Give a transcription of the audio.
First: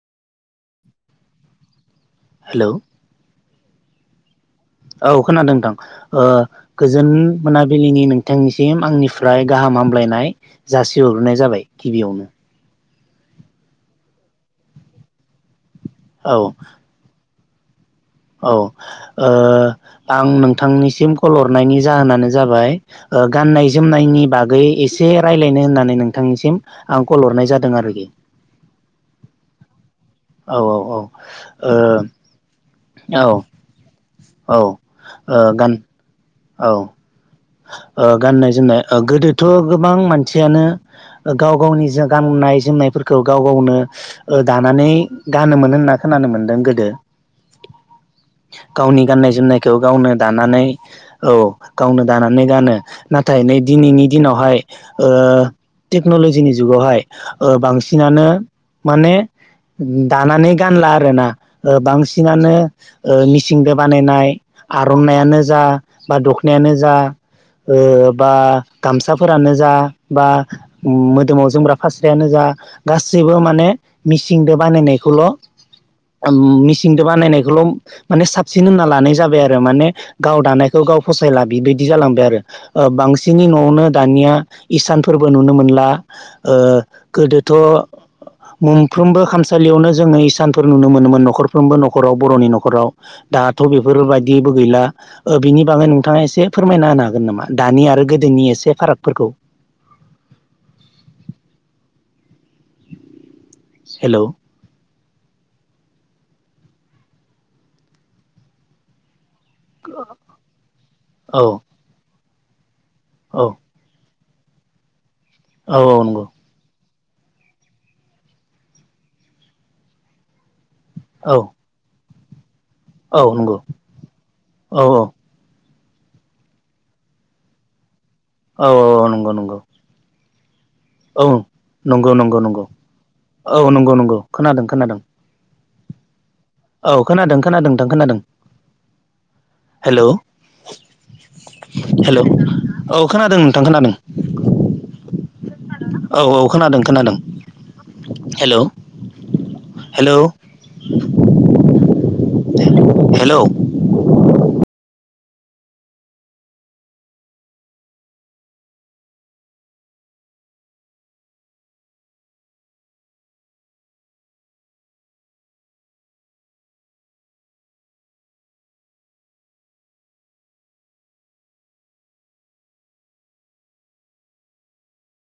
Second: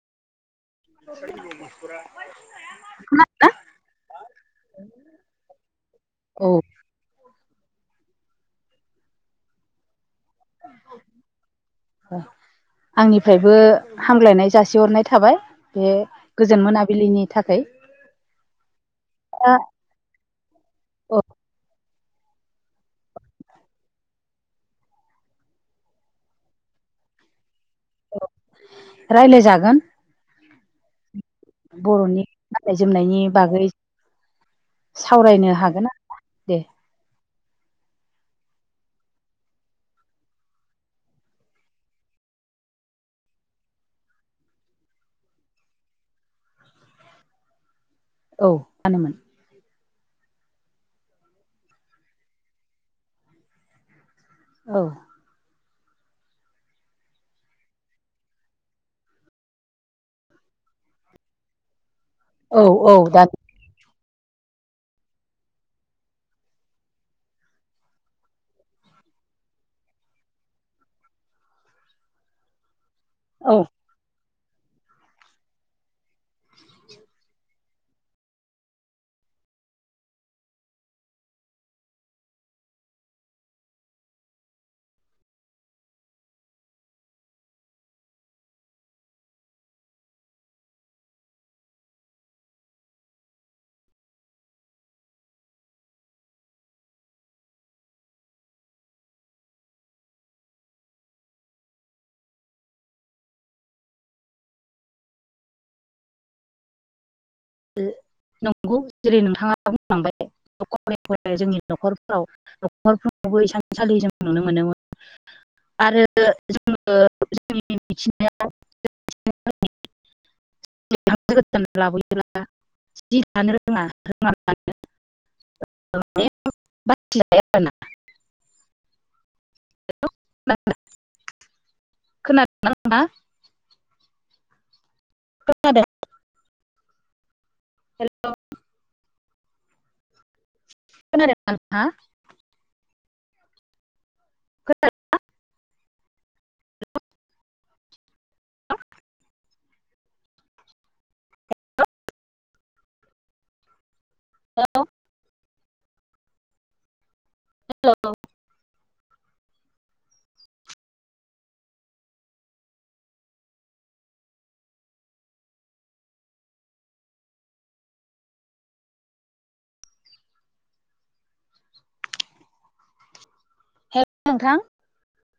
[unintelligible] खोना हेलौ दोंना? औ खोनादों नोंथां ओ औ गोजोन मोनाबिलिनि नों थांनिसिम आंनिफ्राय गाहाम हामलायनाय जासिहरग्रोनाय जाबाय गिबियावनो। आंनिफ्रायबो हाम्लायनाय जासिहरनाय थाबाय बे औ गोजोन मोनाबिलिनि थाखाय औ ओ दा आं नोंथांनिसिम औ कल हरनायनि ज‌ जाहोनानो जाबाय गाननाय जोमनायनि बागै एसे रायज्लायनो होननानै नोंथांनिसिम। आं कल हरनाय जादों आरोखि। गोन। औ औ औ ओ। गाननाय जोमनायनि बागै औ औ सावरायनो गान हागोन दे औ। औ। ओ गाननाय जोमनाय गोदोथ' गोबां मानसियानो गाव गावनि गाननाय जोमनाय फोरखौ गाव गावनो दानानै गानोमोन होनना खोनानो मोनदों गोदो। औ गावनि मानोमोन गाननाय जोमनायखौ गावनो दानानै औ गावनो दानानै गानो नाथाय नै दिनैनि दिनावहाय औ ओ। टेक्न'लजिनि जुगावहाय बांसिनानो माने दानानै गानला आरोना बांसिन। ओ बांसिनानो औ औ दा मिसिंबो बानायनाय आर'नायइानो जा बा दखनायानो जा। ओ बा गामसाफोरानो जा बा मोदोमाव जोमग्रा फास्रायानो जा गासैबो औ माने मिसिंदो बानायनायखौल' उम मिसिंदो बानायनायखौल' माने साबसिन होनना लानाय जाबाय आरो माने गाव दानायखौ गाव फसायला। बेबायदि जालांबाय आरो बांसिननि न'आवनो दानिया इसानफोरबो नुनो मोनला। ओ गोदोथ' मोनफ्रोमबो खामसालियावनो जोङो इसानफोर नुनो मोनोमोन न'खरफ्रोमबो न'खराव बर'नि न'खराव। दाथ' बेफोरबायदिबो गैला बिनि बागै नोंथाङा एस से फोरमायना होनो हागोन नामा दानि आरो गोदोनि एसे फारागफोरखौ। [inaudible] हेलौ। नंगौ जेरै नोंथाङा बुंलांबाय औ जोंनि न'खरफ्राव नखरफ्रावबो औ इसानसालि जों नुनो मोनोमोन औ औ आरो नंगौ जों [inaudible] औ [inaudible] जि औ नंगौ थानो रोङा औ औ रोङानो। बाथोन [inaudible] औ औ औ नंगौ नंगौ। खोनादोंना औ नंगौ नंगौ नंगौ नोंथाङा? औ नंगौ नंगौ खोनादों खोनादों। खोनादों। औ खोनादों खोनादों नोंथां खोनादों। हेल' खोनादोंना नोंथाङा? हेल'। औ खोनादों नोंथां खोनादों। खोनादों ना? औ औ खोनादों खोनादों हेलौ। हेल' हेल'। हेल'। हेल' नोंथां।